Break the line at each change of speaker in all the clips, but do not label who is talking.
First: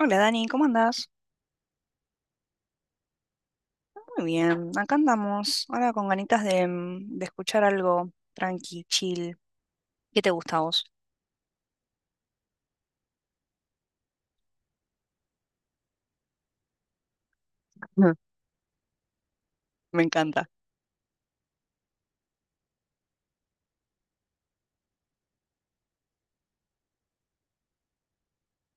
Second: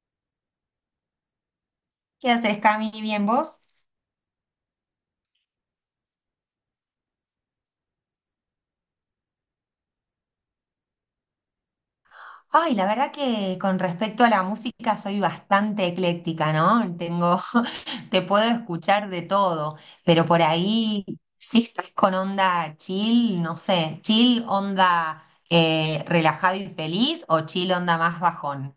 Hola Dani, ¿cómo andás?
¿Qué haces, Cami? ¿Bien vos?
Muy bien, acá andamos, ahora con ganitas de escuchar algo tranqui, chill. ¿Qué te gusta a vos?
Ay, la verdad que con respecto a la música soy bastante ecléctica, ¿no? Tengo,
Ujú.
te puedo escuchar de todo,
Me
pero por
encanta.
ahí si estás con onda chill, no sé, chill onda relajado y feliz o chill onda más bajón.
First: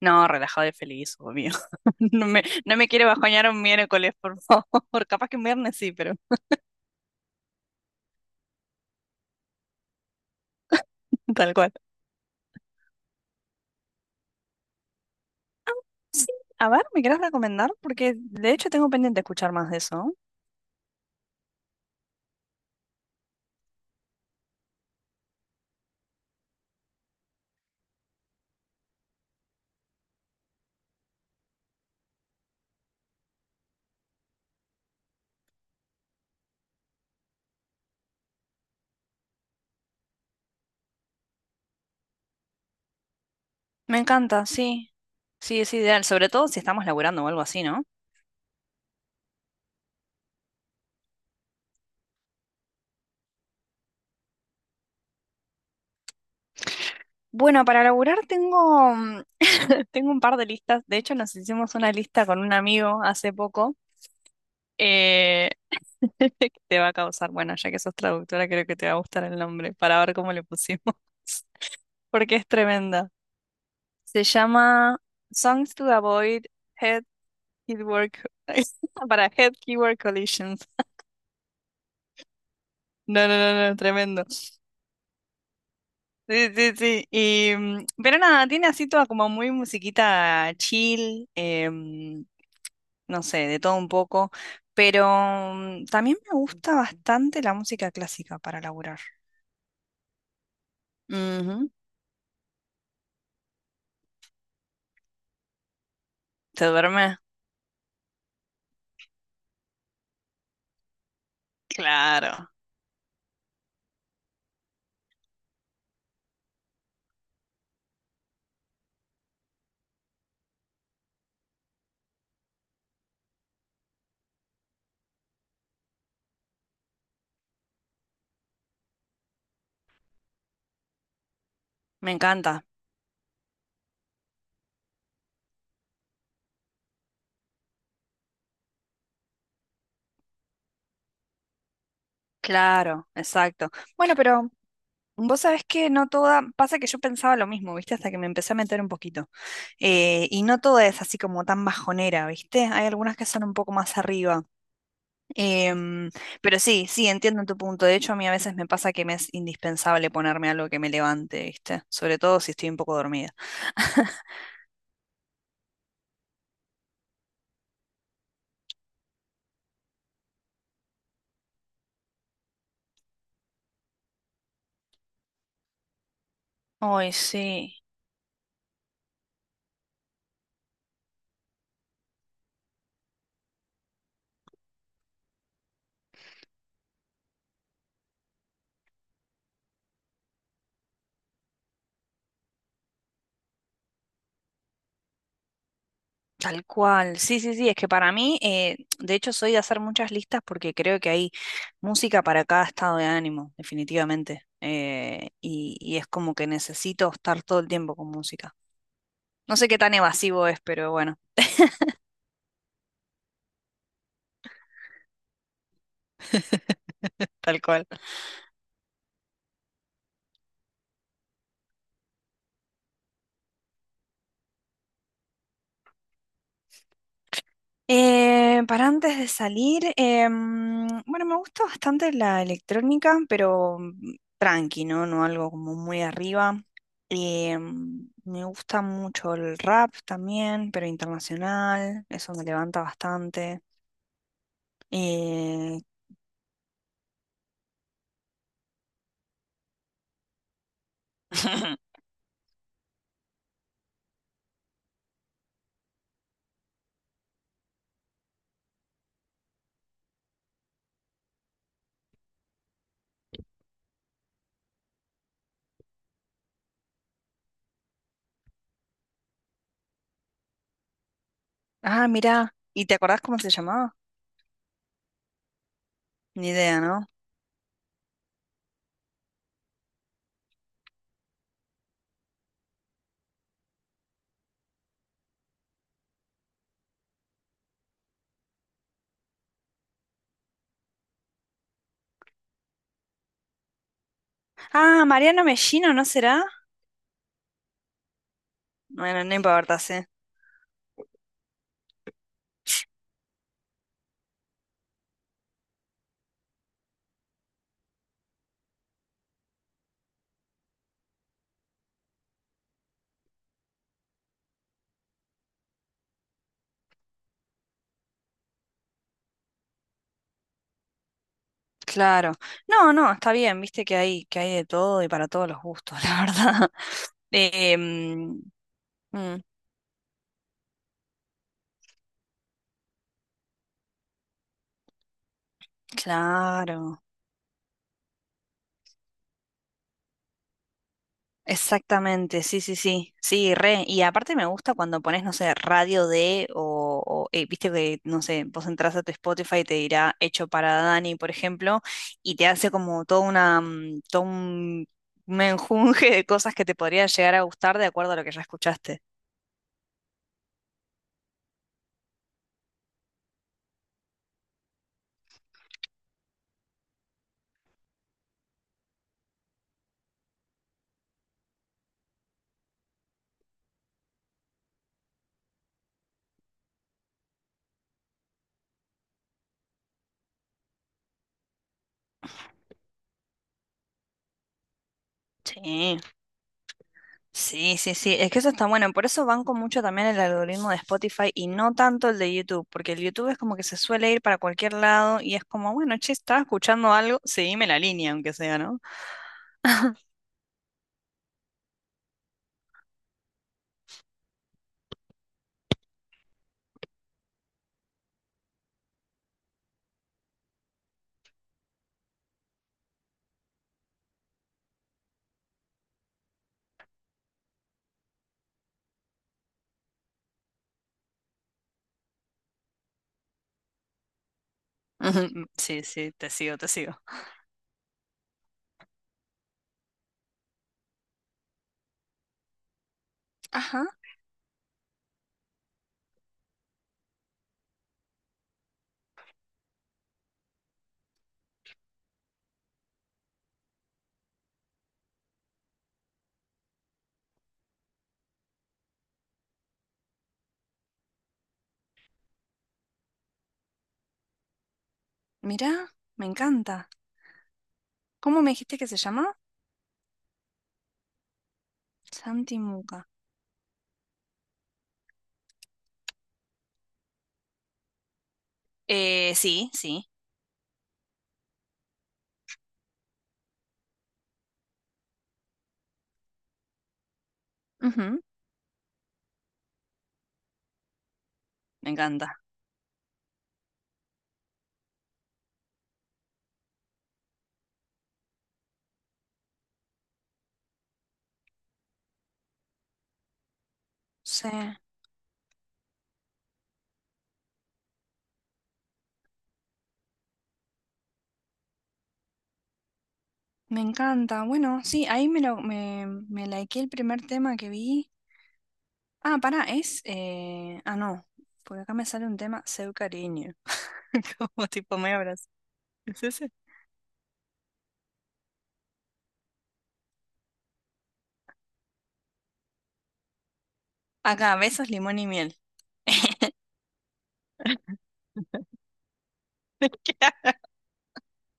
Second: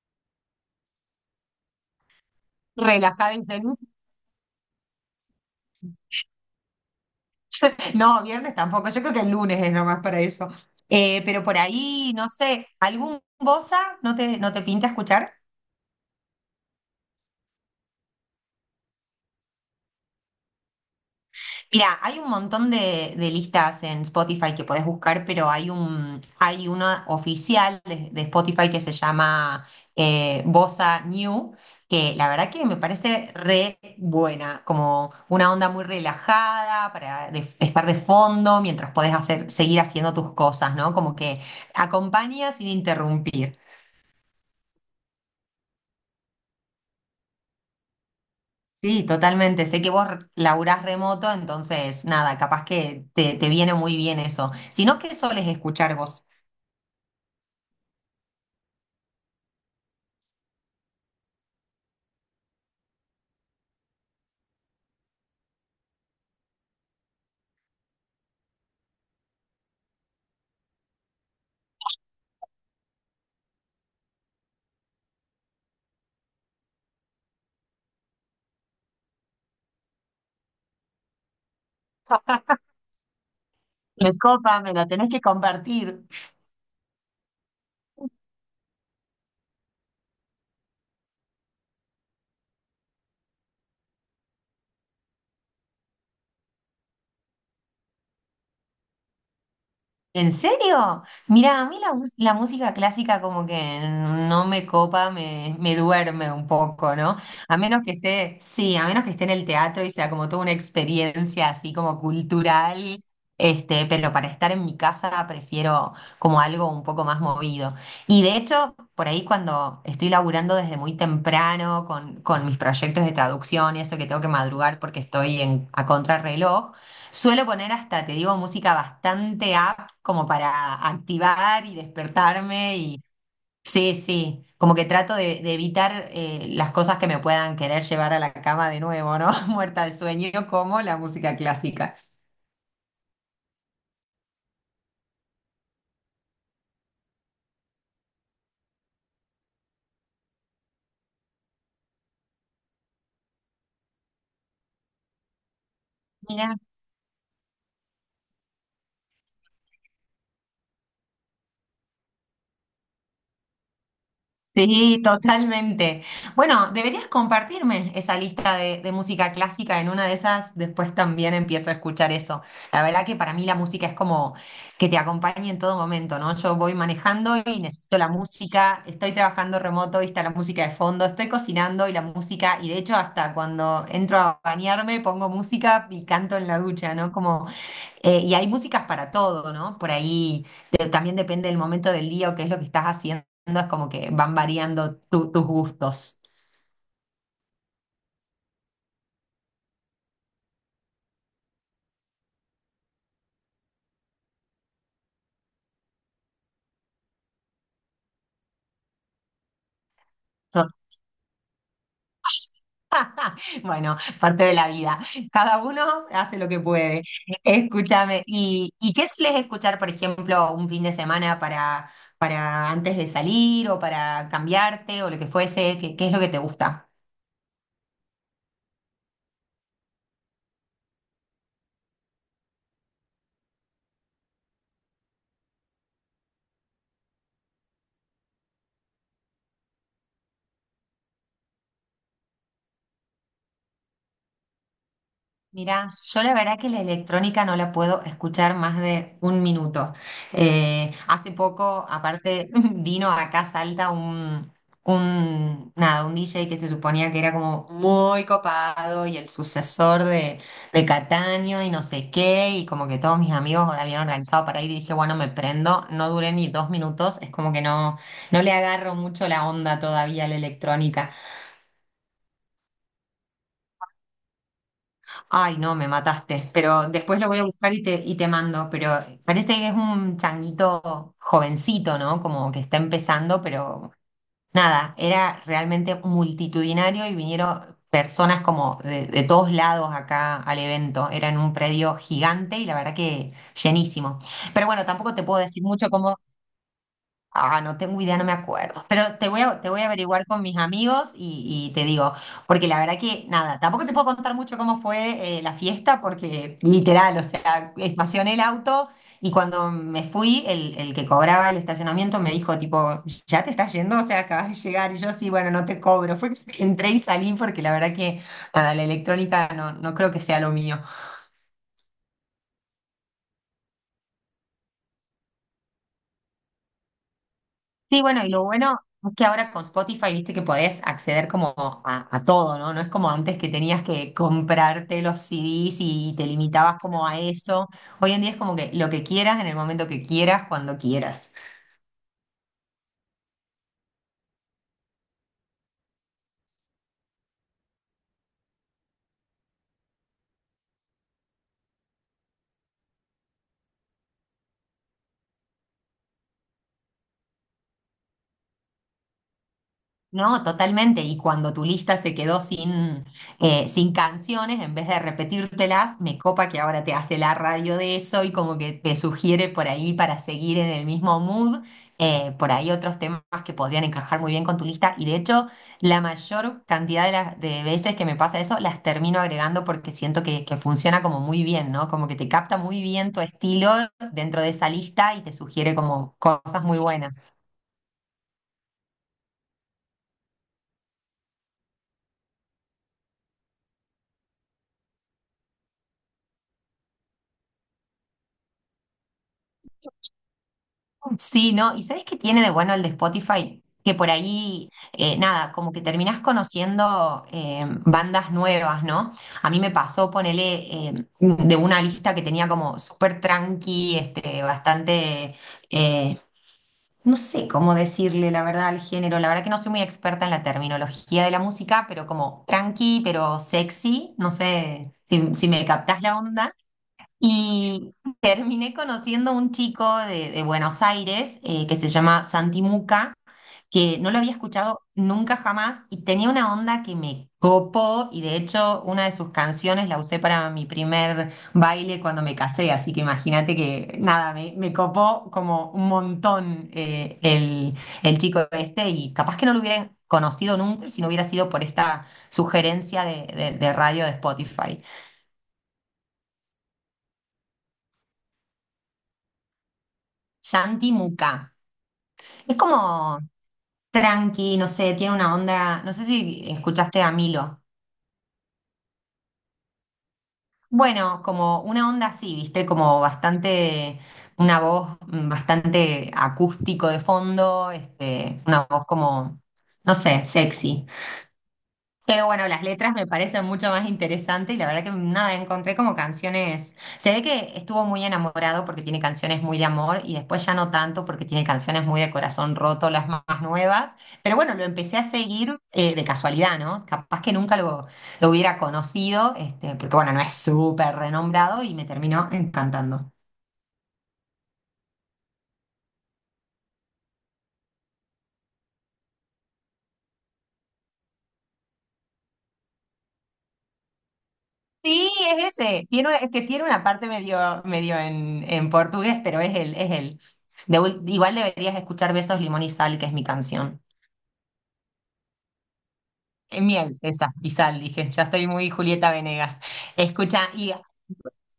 No, relajado y feliz, obvio. No me quiere
Relajado y
bajoñar un
feliz.
miércoles, por favor. Capaz que un viernes sí, pero
No, viernes tampoco, yo creo que el lunes es nomás para eso. Pero
tal
por
cual.
ahí, no sé, ¿algún bossa no te pinta escuchar?
Sí, a ver, ¿me querés recomendar? Porque de hecho tengo pendiente escuchar más de eso.
Mira, hay un montón de listas en Spotify que podés buscar, pero hay hay una oficial de Spotify que se llama Bossa New, que la verdad que me parece re buena, como una onda muy relajada para estar de fondo mientras podés hacer, seguir haciendo tus cosas, ¿no? Como que acompaña sin interrumpir.
Me encanta, sí. Sí, es ideal, sobre todo si estamos laburando o algo así, ¿no?
Sí, totalmente. Sé que vos laburás remoto, entonces nada, capaz te viene muy bien eso. Si no, ¿qué soles escuchar vos?
Bueno, para laburar tengo un par de listas. De hecho, nos hicimos una lista con un amigo hace poco. eh, que te va a causar, bueno, ya que sos traductora, creo que te va a gustar el nombre para ver cómo le pusimos, porque es tremenda. Se llama Songs to Avoid Head Keyword Co- para Head Keyword Collisions. No, no, no, no,
Me
tremendo.
copa, me lo tenés que compartir.
Sí, sí, sí. Pero nada, tiene así toda como muy musiquita chill. No sé, de todo un poco, pero también me gusta bastante la música clásica para laburar.
¿En serio? Mira, a
Ujú.
mí la música clásica como que no me copa, me duerme un
¿Te
poco, ¿no?
duerme?
A menos que esté, sí, a menos que esté en el teatro y sea como toda una experiencia así como
Claro,
cultural, este, pero para estar en mi casa prefiero como algo un poco más movido. Y de hecho, por ahí cuando estoy laburando desde muy temprano con mis proyectos de traducción y eso que tengo que madrugar porque estoy en, a contrarreloj, suelo poner hasta, te digo, música bastante up como para activar y
me encanta,
despertarme y sí, sí, como que trato de evitar las cosas que me puedan querer llevar a la cama de nuevo, ¿no? Muerta de sueño como la música clásica.
claro, exacto. Bueno, pero vos sabés que no toda, pasa que yo pensaba lo mismo, ¿viste? Hasta que me empecé a meter un poquito. Y no toda es así como tan bajonera, ¿viste? Hay algunas que son un poco más arriba. Em,
Mirá.
pero sí, sí, entiendo tu punto. De hecho, a mí a veces me pasa que me es indispensable ponerme algo que me levante, ¿viste? Sobre todo si estoy un poco dormida.
Sí, totalmente. Bueno, deberías compartirme esa lista de música clásica en una de esas, después también empiezo a escuchar eso. La verdad que para mí la música es como que te acompañe en todo momento, ¿no? Yo voy
Ay,
manejando y
sí,
necesito la música, estoy trabajando remoto y está la música de fondo, estoy cocinando y la música, y de hecho hasta cuando entro a bañarme pongo música y canto en la ducha, ¿no? Como y hay músicas para todo, ¿no? Por ahí también depende del momento del día o qué es lo que estás haciendo, es como que van variando tus gustos.
tal cual. Sí, sí, sí, es que para mí, de hecho, soy de hacer muchas listas porque creo que hay música para cada estado de ánimo, definitivamente. Y es como que necesito estar todo el tiempo con música. No sé qué tan evasivo es, pero bueno,
Bueno, parte de la vida. Cada uno hace lo que puede.
tal cual.
Escúchame. ¿ y qué sueles escuchar, por ejemplo, un fin de semana para antes de salir o para cambiarte o lo que fuese? ¿ qué es lo que te gusta?
Para antes de salir, bueno, me gusta bastante la electrónica, pero tranqui, ¿no? No algo como muy arriba. Me gusta mucho el rap también, pero internacional, eso me levanta bastante. Eh,
Mirá, yo la verdad que la electrónica no la puedo escuchar más de un minuto. Hace poco, aparte, vino acá a Salta un, nada, un DJ que se suponía que era como muy copado y el sucesor de Cataño y no sé qué, y como que todos mis amigos ahora habían organizado para ir y dije, bueno, me prendo, no duré ni dos minutos, es como que no, no le agarro mucho la onda todavía a la electrónica.
ah, mirá, ¿y te acordás cómo se llamaba?
Ay, no, me
Ni
mataste,
idea,
pero
¿no?
después lo voy a buscar y y te mando, pero parece que es un changuito jovencito, ¿no? Como que está empezando, pero nada, era realmente multitudinario y vinieron personas como de todos lados acá al evento, era en un predio gigante y la verdad que llenísimo. Pero bueno,
Ah,
tampoco te puedo
Mariano
decir mucho
Mellino, ¿no
cómo.
será?
Ah, no tengo idea, no me acuerdo. Pero
Bueno, no
te
importa,
voy a
sí.
averiguar con mis amigos y te digo, porque la verdad que nada, tampoco te puedo contar mucho cómo fue la fiesta, porque literal, o sea, estacioné el auto y cuando me fui, el que cobraba el estacionamiento me dijo, tipo, ¿ya te estás yendo? O sea, acabas de llegar. Y yo, sí, bueno, no te cobro. Fue que entré y salí porque la verdad que nada, la electrónica no, no creo que sea lo mío.
Claro. No, no, está bien, viste que hay de todo y para todos los gustos, la verdad.
Sí, bueno, y
Em,
lo bueno es que
mm,
ahora con Spotify, viste que podés acceder como a todo, ¿no? No es como antes que tenías que comprarte los CDs y te limitabas
claro,
como a eso. Hoy en día es como que lo que quieras en el momento que quieras, cuando quieras.
exactamente, sí, sí, sí, sí, re. Y aparte me gusta cuando pones, no sé, radio de, viste que, no sé, vos entras a tu Spotify y te dirá hecho para Dani, por ejemplo, y te hace como toda una, todo un menjunje de cosas que te podrían llegar a gustar de acuerdo a lo que ya escuchaste.
No, totalmente. Y cuando tu lista se quedó sin, sin canciones, en vez de repetírtelas, me copa que ahora te hace la radio de eso y como que te sugiere por ahí para seguir en el mismo mood, por ahí otros temas que podrían encajar muy bien con tu lista. Y de hecho, la mayor cantidad de veces que me pasa eso, las termino agregando porque siento que funciona como muy bien, ¿no? Como que te capta muy bien tu estilo dentro de esa lista y te sugiere
Sí.
como cosas muy buenas.
Sí, sí, sí, es que eso está bueno, por eso banco mucho también el algoritmo de Spotify y no tanto el de YouTube, porque el YouTube es como que se suele ir para cualquier lado y es como, bueno, che, estaba escuchando algo, seguime la línea, aunque sea, ¿no?
Mm, sí, ¿no? ¿Y sabes qué tiene de bueno el de Spotify? Que por ahí, nada, como que terminás conociendo bandas nuevas, ¿no? A mí me pasó, ponele, de una lista que tenía como súper tranqui, este, bastante, eh, no sé cómo decirle la verdad al género, la verdad que no soy muy experta en la terminología de la música, pero como tranqui, pero sexy, no sé
Ujú,
si me
sí,
captás
sí,
la
te
onda.
sigo, te sigo.
Y terminé conociendo a un chico de Buenos Aires que se llama Santi Muca,
Ajá,
que no lo había escuchado nunca jamás y tenía una onda que me copó y de hecho una de sus canciones la usé para mi primer baile cuando me casé, así que imagínate que nada, me copó como un montón el chico este y capaz que no lo hubiera conocido nunca si no hubiera sido por esta sugerencia de radio de Spotify.
mirá, me encanta. ¿Cómo me dijiste que se llama?
Santi Muca.
Santi
Es
Muca.
como tranqui, no sé, tiene una onda, no sé si escuchaste a Milo.
Sí, sí.
Bueno, como una onda así, viste, como bastante, una voz mm, bastante acústico de fondo,
Ujú,
este, una voz como, no sé, sexy.
me
Pero
encanta.
bueno, las letras me parecen mucho más interesantes y la verdad que nada, encontré como canciones. Se ve que estuvo muy enamorado porque tiene canciones muy de amor y después ya no tanto porque tiene canciones muy de corazón roto, las más más nuevas. Pero
Sí,
bueno, lo empecé a seguir de casualidad, ¿no? Capaz que nunca lo hubiera conocido, este, porque bueno, no es súper renombrado y me terminó encantando.
me encanta. Bueno, sí, ahí me me likeé el primer tema que vi. Ah, pará, es. Ah, no. Porque acá me sale un tema, Seu Cariño. Como tipo
Sí,
me abrazo.
es ese. Tiene,
¿Es
es que
ese?
tiene una parte medio, medio en portugués, pero es él, es él. Igual deberías escuchar Besos, Limón y Sal, que es mi canción.
Acá, besos, limón y miel.
Miel, esa, y sal, dije. Ya estoy muy Julieta Venegas.
¿Qué?
Escucha, y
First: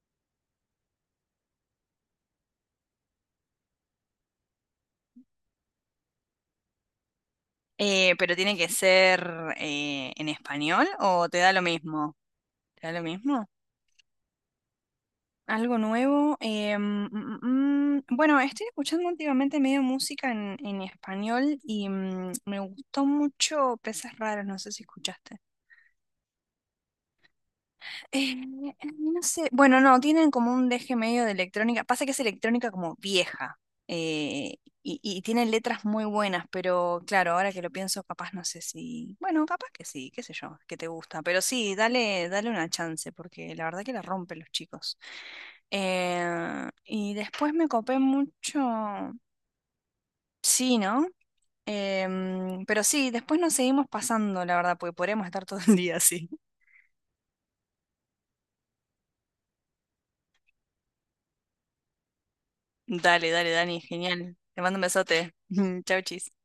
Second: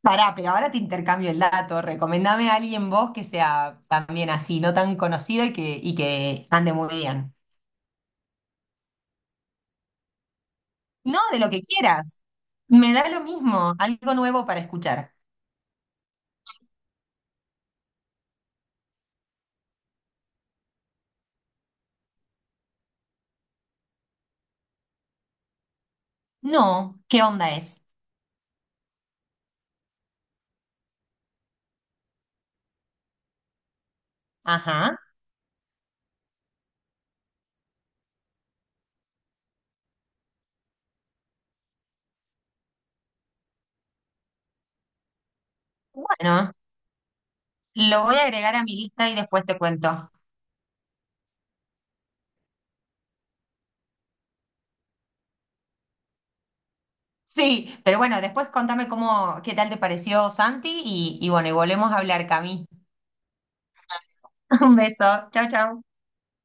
pará, pero ahora te intercambio el dato. Recomendame a alguien vos que sea también así, no tan conocido y que ande muy bien.
Pero tiene que ser en español
No,
o te
de lo
da lo
que
mismo.
quieras.
¿Te da
Me
lo
da lo
mismo?
mismo, algo nuevo para escuchar.
Algo nuevo. Bueno, estoy escuchando últimamente medio música en español y me gustó mucho Peces Raros, no sé si escuchaste.
No, ¿qué onda es?
No sé, bueno, no, tienen como un deje medio de electrónica. Pasa que es electrónica como vieja eh,
Ajá.
y tienen letras muy buenas, pero claro, ahora que lo pienso, capaz no sé si, bueno, capaz que sí, qué sé yo, que te gusta, pero sí, dale, dale una chance porque la verdad que la rompen los chicos.
Bueno.
Y después me copé
Lo voy a agregar
mucho,
a mi lista y después te cuento.
sí, ¿no? Pero sí, después nos seguimos pasando, la verdad, porque podríamos estar todo el día así.
Sí, pero bueno, después contame cómo, qué tal te pareció Santi y bueno, y volvemos a hablar, Cami.
Dale, dale, Dani, genial. Te
Un
mando un
beso.
besote.
Chau, chau.
Chau, chis.